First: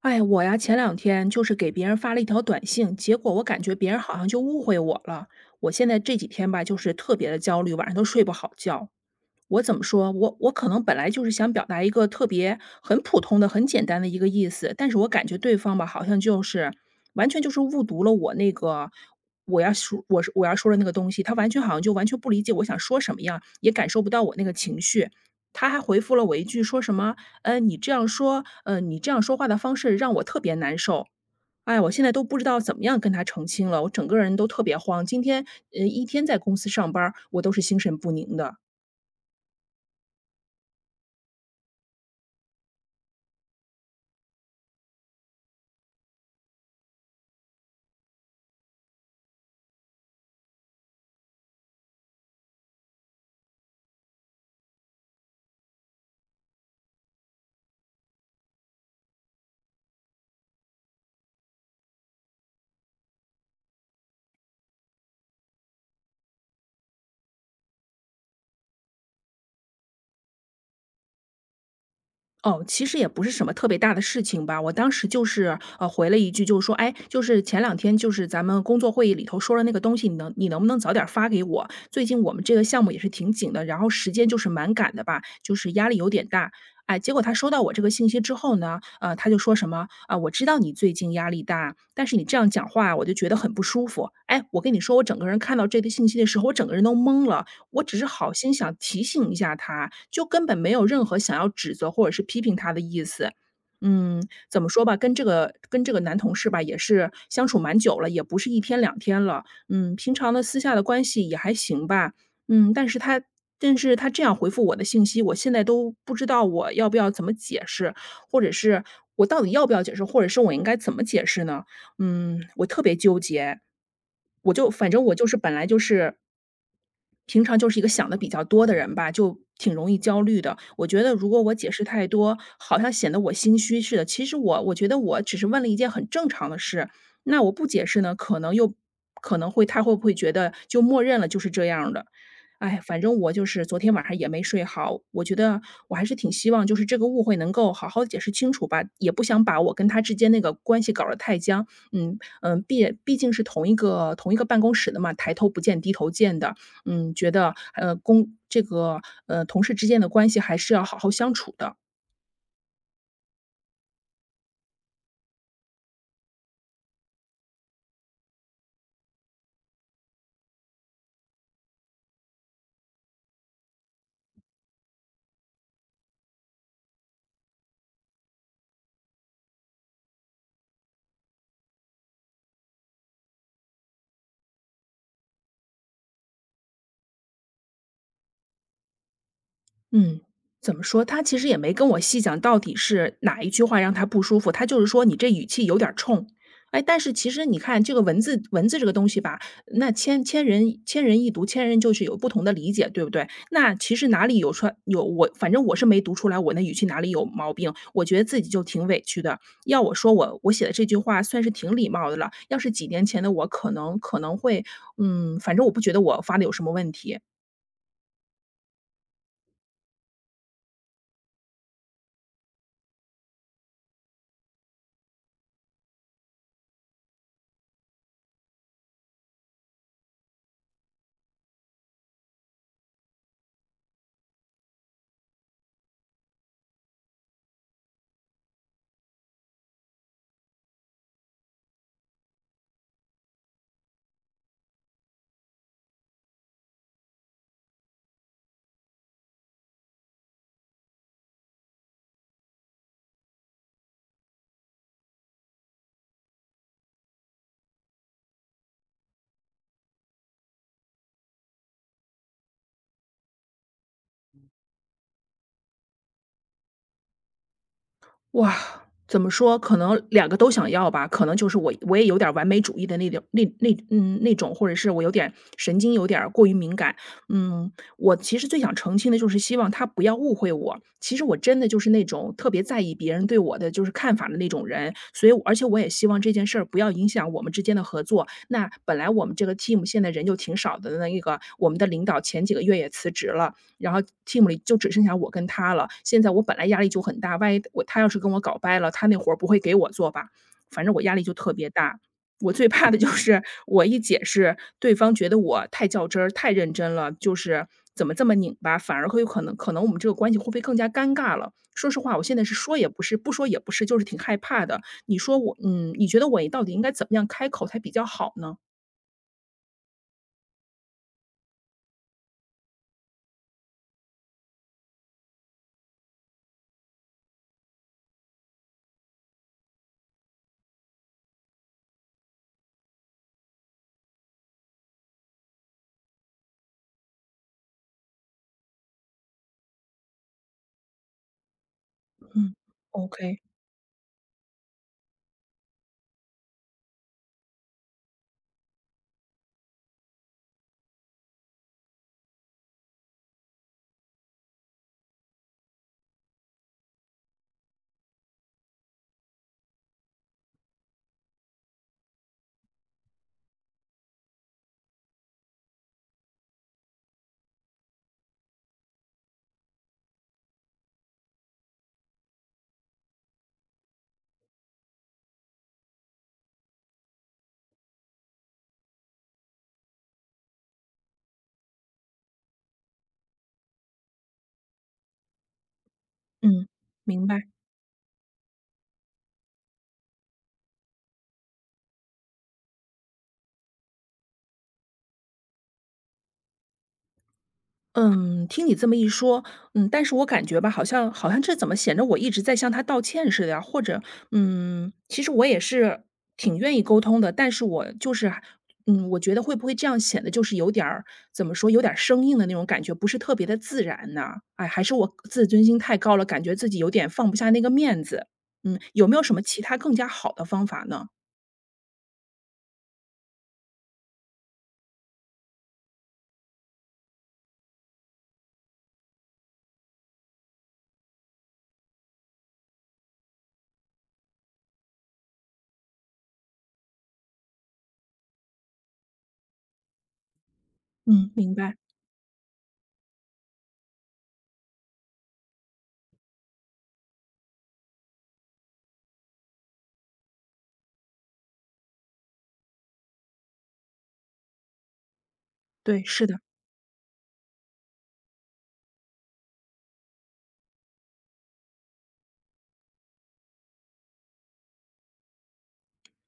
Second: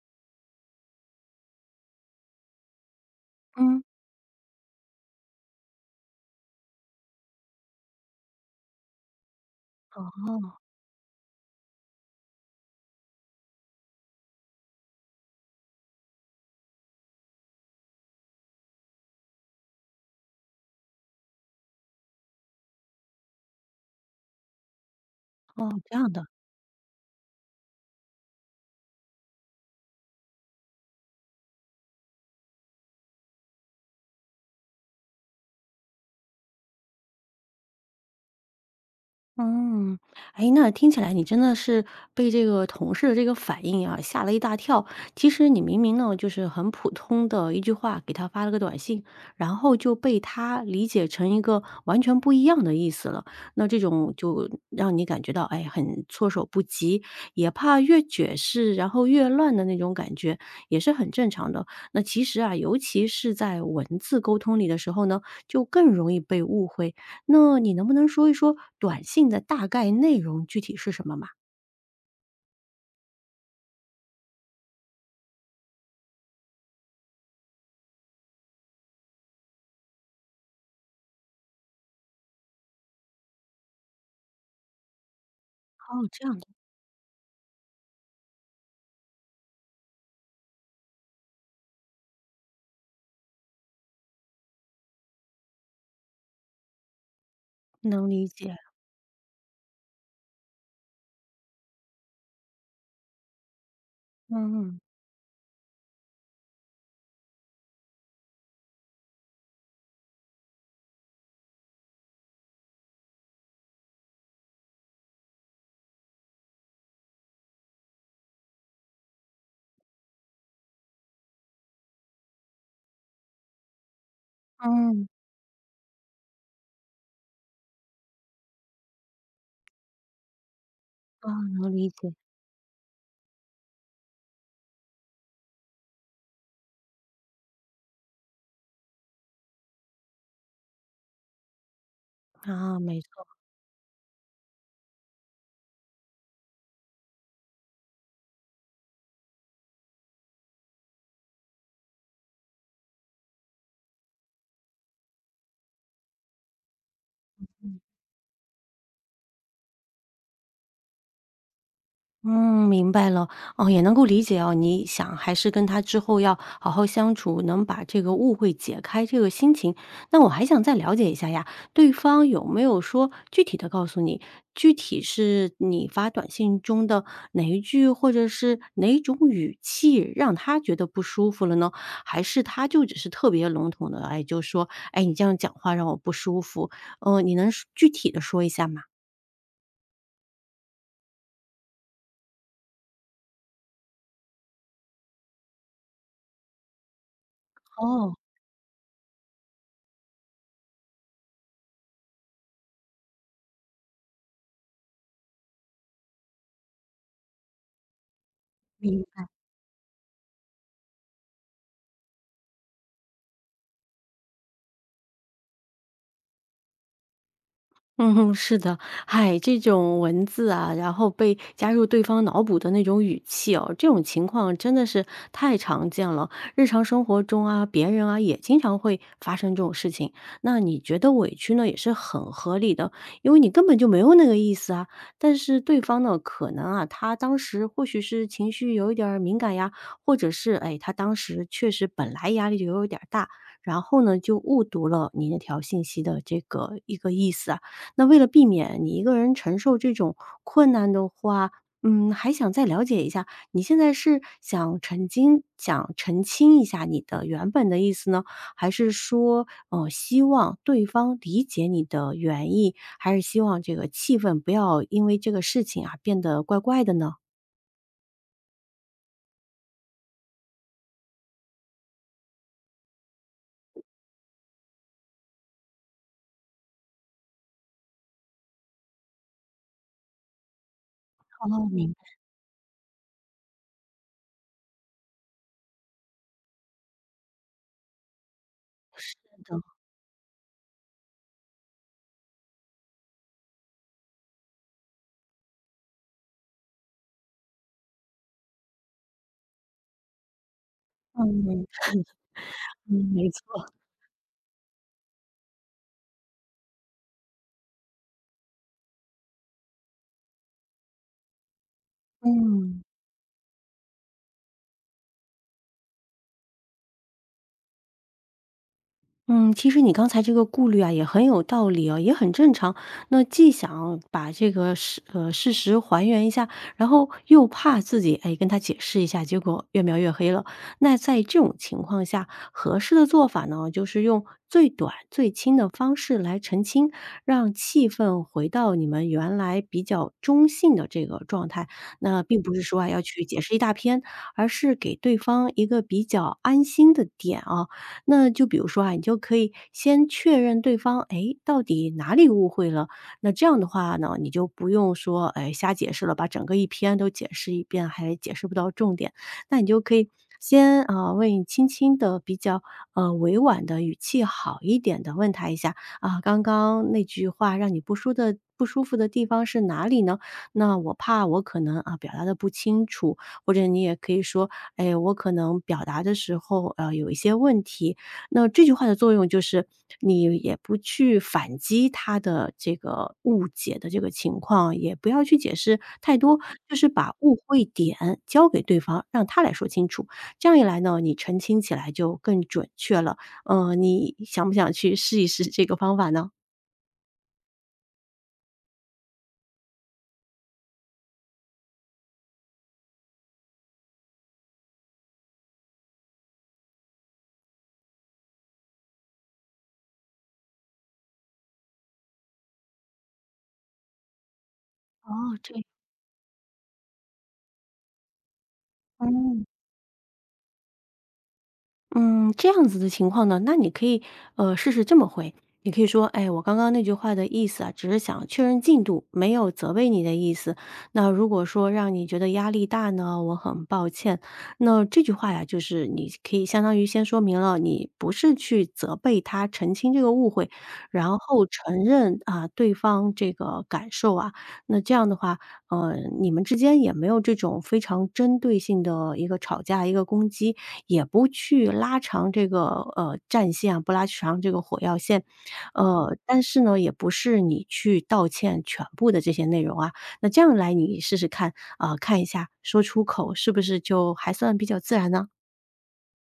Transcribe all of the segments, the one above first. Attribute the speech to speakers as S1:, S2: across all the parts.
S1: 哎，我呀，前两天就是给别人发了一条短信，结果我感觉
S2: 嗯，
S1: 别人好像就误会我了。我现在这几天吧，就是特别的焦虑，晚上都睡不好觉。我怎么说？我
S2: 哦，
S1: 可能本来就是想表达一个特别很普通的、很简单的一个意思，但是我感觉对方吧，好像就是完全就是误读了我那个我要说的那个东西，他完全好像就完全不理解我想说什么样，也感受不到我那个情绪。
S2: 哦，
S1: 他还
S2: 这
S1: 回
S2: 样
S1: 复
S2: 的，
S1: 了我一句，说什么"你这样说话的方式让我特别难受。哎，我现在都不知道怎么样跟他澄清了，我整个人都特别慌。今天，一天在公司上班儿我都是心神不宁的。"
S2: 嗯，哎，那听起来你真的是被这个同事的这个反应啊，吓了一大跳。其实你明明呢，就是很普通的一句话，给他发了个短信，然后就被他理解成一个完全不一样的意思了。那这种就让你感觉到，哎，很措手不及，也怕越解释然后越乱的那种感觉，也是很正常的。那其实啊，尤其是在文字沟通里的时候呢，就更容易被误会。那你能不能说一说短信的大概内容具体是什么嘛？
S1: 哦，其实也不是什么特别大的事情吧。我当时就是，回了一句，就是说，哎，就是前两天就是咱们工作会议里头说了那个东西，你能不能早点发给我？最近我们这个项目也是挺紧的，然后时间就是蛮赶的吧，就是压力
S2: 哦，
S1: 有
S2: 这
S1: 点
S2: 样的。
S1: 大。哎，结果他收到我这个信息之后呢，他就说什么，啊，我知道你最近压力大，但是你这样讲话我就觉得很不舒服。哎，我跟你说，我整个人看到这个信息的时候，我整个人都懵了，我只是
S2: 能理
S1: 好心
S2: 解，
S1: 想提醒一下他，就根本没有任何想要指责或者是批评他的意思。
S2: 嗯
S1: 怎么
S2: 嗯，
S1: 说吧，跟这个男同事吧，也是相处蛮久了，也不是一天两天了。平常的私下的关系也还行吧。嗯，但是他但是他这样回复我的信息，我现在都不知道我要不要怎么解释，或者是我到底要不要解释，或者是我应该怎么解释呢？我特别纠结，反正
S2: 嗯，
S1: 我就是本来就是平常就是一个想的比较多的人吧，就挺容易焦虑的。我觉得
S2: 哦，
S1: 如果我解
S2: 能
S1: 释
S2: 理
S1: 太
S2: 解，
S1: 多，好像显得我心虚似的。其实我觉得我只是问了一件很正常的事，那我不解释呢，可能又可能会他会不会觉得就默认了就是这样儿的。
S2: 啊，
S1: 哎，
S2: 没
S1: 反正我就是昨天晚上也没睡好，我觉得我还是挺希望就是这个误会能够好好地解释清楚吧，也不想把我跟他之间那个关系搞得太僵，毕竟是同一个办公室的嘛，抬头不见低头见的，觉得公这个呃同事之间的关系还是要好好相处的。
S2: 嗯，明白了。哦，也能够理解哦，你想还是跟他之后要好好相处，能把这个误会解开这个心情。那我还想再了解一下呀，对方有没有说具体的告诉你，具体是你发短信中的哪一句，或者是哪一种语气让他觉得不舒服了呢？还是他就只是特别笼统的，哎，就说：“哎，你这样讲话让我不舒服。”你能具体的说一下吗？
S1: 嗯，怎么说？他其实也没跟我细讲到底是哪一句话让他不舒服，他就是说你这语气有点儿冲。哎，但是其实你看这个
S2: 哦。
S1: 文字这个东西吧，那千人一读，千人就是有不同的理解，对不对？那其实哪里有说有我，反正我是没读出来我那语气哪里有毛病，我觉得自己就挺委
S2: 明
S1: 屈的。要我说我写的这句话算是挺礼貌的了，要是几年前的我，可能会反正我不觉得我发的有什么问题。
S2: 嗯哼，是的，唉，这种文字啊，然后被加入对方脑补的那种语气哦，这种情况真的是太常见了。日常生活中啊，别人啊也经常会发生这种事情。那你觉得委屈呢，也是很合理的，因为你根本就没有那个意思啊。但是对方呢，可能啊，他当时或许是情绪有一点儿敏感呀，或者是哎，他当时确实本来压力就有点儿大，然后呢，就误读了你那条信息的这个一个意思啊。那为了避免你一个人承受这种困难的话，嗯，还想再了解一下，你现在是想澄清一下你的原本的意思呢？还是说，希望对方理解你的原意？还是希望这个气氛不要因为这个事情啊变得怪怪的呢？
S1: 哇，怎么说，可能两个都想要吧，可能就是我也有点儿完美主义的那种那种，或者是我有点神经有点儿过于敏感。我其实最想澄清的就是希望他不要误会我，其实我真
S2: 哦，
S1: 的就是
S2: 明白
S1: 那种特别在意别人对我的就是看法的那种人，所以我而且我也希望这件事儿不要影响我们之间的合作。那本来我们这个
S2: 的，
S1: team 现在人就挺少的，那个我们的领导前几个月也辞职了，然后 team 里就只剩下我跟他了。现在我本来压力就很大，万一他要是跟我搞掰了，他那活儿不会给我做吧？反正我压力就特
S2: 嗯
S1: 别大。我最怕的就
S2: 嗯，没
S1: 是
S2: 错。
S1: 我一解释，对方觉得我太较真儿、太认真了，就是怎么这么拧巴，反而会有可能我们这个关系会不会更加尴尬了？说实话，我现在是说
S2: 嗯。
S1: 也不是，不说也不是，就是挺害怕的。你觉得我到底应该怎么样开口才比较好呢？
S2: 嗯，其实你刚才这个顾虑啊，也很有道理哦，也很正常。那既想把这个事实还原一下，然后又怕自己哎跟他解释一下，结果越描越黑了。那在这种情况下，合适的做法呢，就是用最短最轻的方式来澄清，让气氛回到你们原来比较中性的这个状态。那并不
S1: 嗯
S2: 是说啊要去
S1: ，OK，
S2: 解释一大篇，而是给对方一个比较安心的点啊。那就比如说啊，你就可以先确认对方，哎，到底哪里误会了？那这样的话呢，你就不用说，哎，瞎解释了，把整个一篇都解释一遍，还解释不到重点。那你就可以先啊、问你轻轻的、比较委婉的语气好一点的问他一下啊，刚刚那句话让你不舒服的地方是哪里呢？那我怕我可能啊表达的不清楚，或者你也可以说，哎，我可能表达的时候有一些问题，那这句话的作用就是，你也不去反击他的这个误解的这个情况，也不要去解释太多，
S1: 嗯，
S2: 就是把
S1: 明
S2: 误
S1: 白。
S2: 会点交给对方，让他来说清楚。这样一来呢，你澄清起来就更准确了。你想不想去试一试这个方法呢？
S1: 嗯，听你这么一说，但是我感觉吧，好像这怎么显得我一直在向他道歉似的呀？或者，其实我也是挺愿意沟通的，但是我就是我觉得会不会这样显得就是有点儿怎么说，有点儿生硬的那种感觉，不是特别的自然呢？哎，还是我
S2: 哦，
S1: 自
S2: 这样，
S1: 尊心太高了，感觉自己有点放不下那个面子。有没有什么
S2: 嗯。
S1: 其他更加好的方法呢？
S2: 嗯，这样子的情况呢，那你可以试试这么回，你可以说，哎，我刚刚那句话的意思啊，只是想确认进度，没有责备你的意思。那如果说让你觉得压力大呢，我很抱歉。那这句话呀，就是你可以相当于先说明了，你不是去责备他，澄清这个误会，然
S1: 嗯，
S2: 后
S1: 明白，
S2: 承认啊对方这个感受啊。那这样的话，呃，你们之间也没有这种非常针对性的一个吵架、一个攻击。也不去拉长这个，战线啊，不拉长这个火药线。
S1: 对，是的。
S2: 但是呢，也不是你去道歉全部的这些内容啊。那这样来你试试看，啊，看一下，说出口是不是就还算比较自然呢？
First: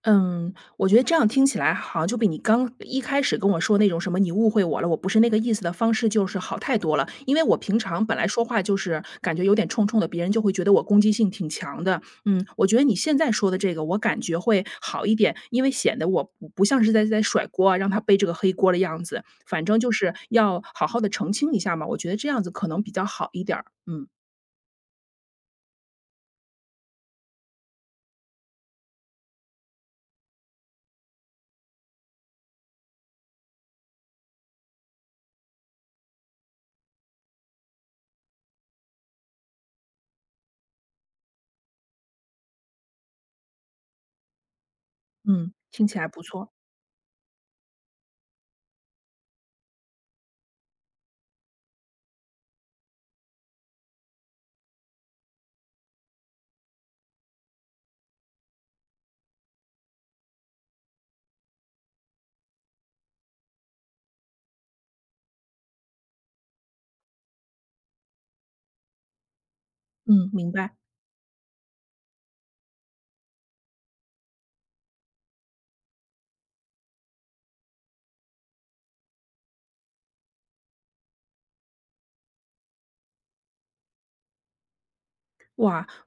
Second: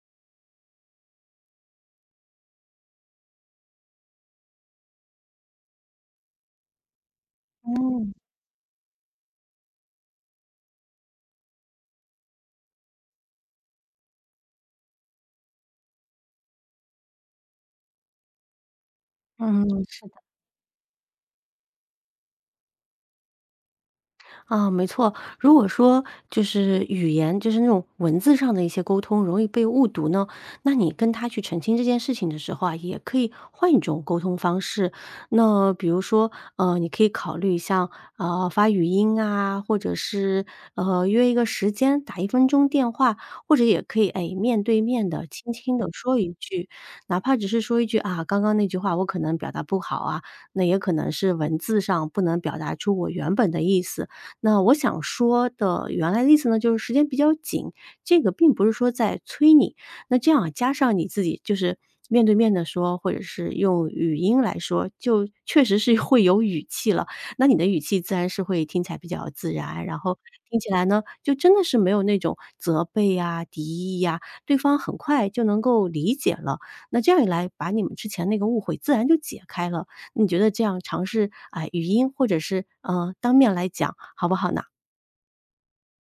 S1: 嗯，我觉得这样听起来好像就比你刚一开始跟我说那种什么"你误会我了，我不是那个意思"的方式，就是好太多了。因为我平常
S2: 嗯，
S1: 本来说话就是感觉有点冲冲的，别人就会觉得我攻击性挺强的。嗯，我觉得你现在说的这个，我感觉会好一点，因为显得我不像是在甩锅啊，让他背这个黑锅的样子。
S2: 嗯，
S1: 反正就
S2: 是
S1: 是要好好的澄清一下嘛，我觉得这样子可能比较好一点儿。嗯
S2: 啊，没错。如果说就是语言，就是那种文字上的一些沟通容易被误读呢，那你跟他去澄清这件事情的时候啊，也可以换一种沟通方式。那比如说，你可以考虑像发语音啊，或者是约一个时间打一分钟电话，或者也可以哎面对面的轻
S1: 嗯，
S2: 轻的
S1: 听起来
S2: 说
S1: 不
S2: 一
S1: 错。
S2: 句，哪怕只是说一句啊，刚刚那句话我可能表达不好啊，那也可能是文字上不能表达出我原本的意思。那我想说的原来的意思呢，就是时间比较紧，这个并不是说在催你。那这样啊加上你自己就是面对面的说，或者是用语音来说，就确实是 会有语气了。那你的语气自然是会听起来比较自然，然后
S1: 嗯，明
S2: 听起
S1: 白。
S2: 来呢，就真的是没有那种责备呀、敌意呀，对方很快就能够理解了。那这样一来，把你们之前那个误会自然就解开了。你觉得这样尝试，啊，语音或者是，嗯，当面来讲好不好呢？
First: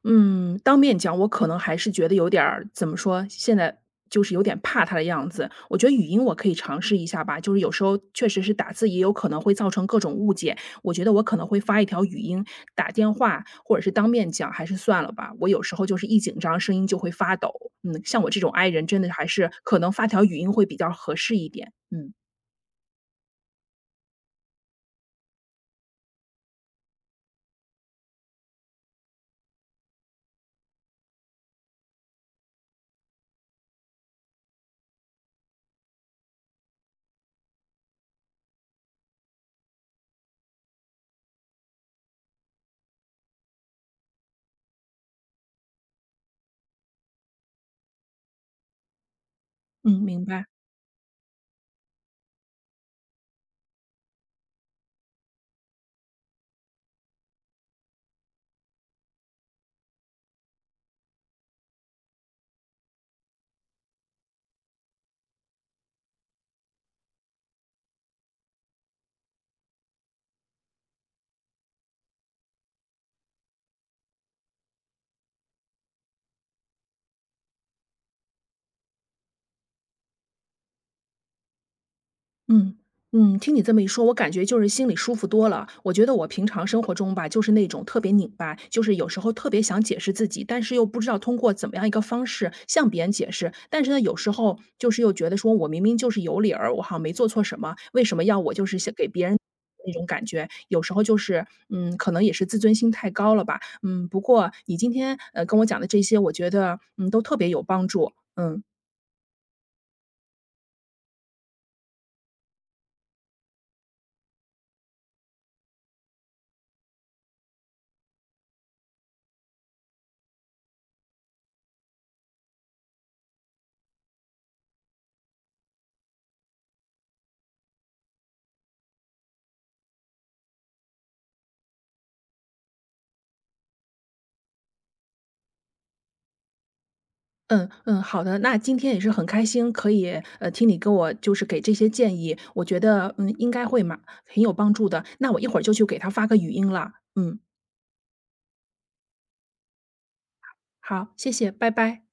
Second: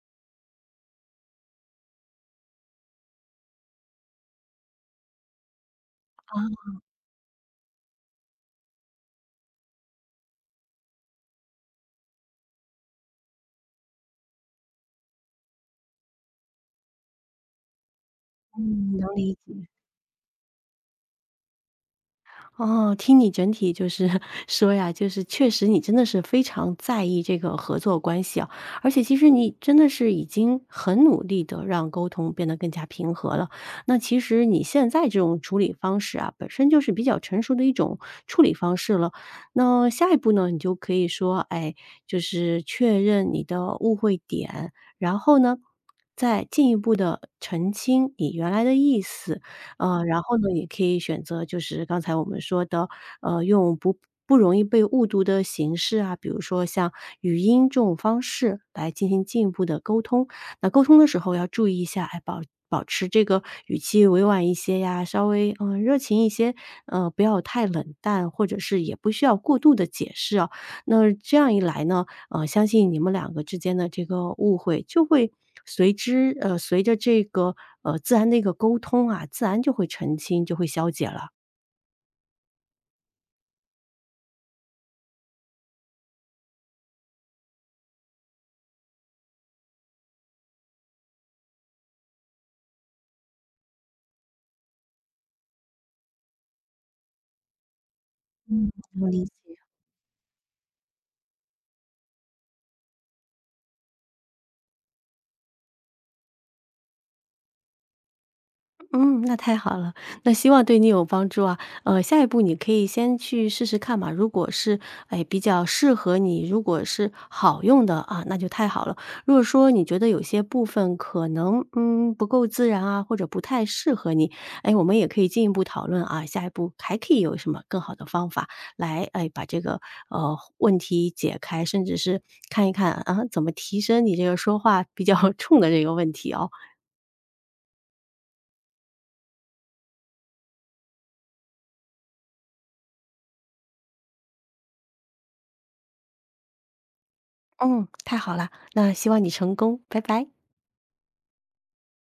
S1: 嗯，当面讲，我可能还是觉得有点儿怎么说，现在就是有点怕他的样子。我觉得语音我可
S2: 啊
S1: 以尝试一下吧，就是有时候确实是打字也有可能会造成各种误解。我觉得我可能会发一条语音，打电话或者是当面讲，还是算了吧。我有时候就是一紧张，声音就会发抖。像我这种 i 人，
S2: 嗯
S1: 真的
S2: 能
S1: 还
S2: 理
S1: 是
S2: 解。
S1: 可能发条语音会比较合适一点。嗯
S2: 哦，听你整体就是 说呀，就是确实你真的是非常在意这个合作关系啊，而且其实你真的是已经很努力的让沟通变得更加平和了。那其实你现在这种处理方式啊，本身就是比较成熟的一种处理方式了。那下一步呢，你就可以说，哎，就是确认你的误会点，然后呢。再进一步的澄清你原来的意思，
S1: 嗯，
S2: 然
S1: 明
S2: 后
S1: 白。
S2: 呢，也可以选择就是刚才我们说的，用不容易被误读的形式啊，比如说像语音这种方式来进行进一步的沟通。那沟通的时候要注意一下，哎，保持这个语气委婉一些呀，稍微热情一些，不要太冷淡，或者是也不需要过度的解释啊。那这样一来呢，相信你们两个之间的这个误会就会随之随着这个，自然的一个沟通啊，自然就会澄清，就会消解了。
S1: 嗯听你这么一说，我感觉就是心里舒服多了。我觉得我平常生活中吧，就是那种特别拧巴，就是有时候特别想解释自己，但是又不知道通过怎么样一个方式向别人解释。但是呢，有时候就是又觉得说我明明就是有理儿，我好像没做错什么，为什么要我就
S2: 嗯，
S1: 是想给
S2: 能理
S1: 别
S2: 解。
S1: 人那种感觉？有时候就是，可能也是自尊心太高了吧。嗯，不过你今天跟我讲的这些，我觉得都特别有帮助。嗯。
S2: 嗯，那太好了，那希望对你有帮助啊。下一步你可以先去试试看嘛，如果是，哎，比较适合你，如果是好用的啊，那就太好了。如果说你觉得有些部分可能，嗯，不够自然啊，或者不太适合你，哎，我们也可以进一步讨论啊，下一步还可以有什么更好的方法来，哎，把这个问题解开，甚至是看一看啊，怎么提升你这个说话比较 冲的这个问题哦。
S1: 嗯嗯，好的。那今天也是很开心，可以听你跟我就是给这些建议，我觉得应该会嘛很有帮助的。那我一会儿就去给他发个语音了。嗯，
S2: 嗯，太好了，那希望你成功，拜拜。
S1: 好，谢谢，拜拜。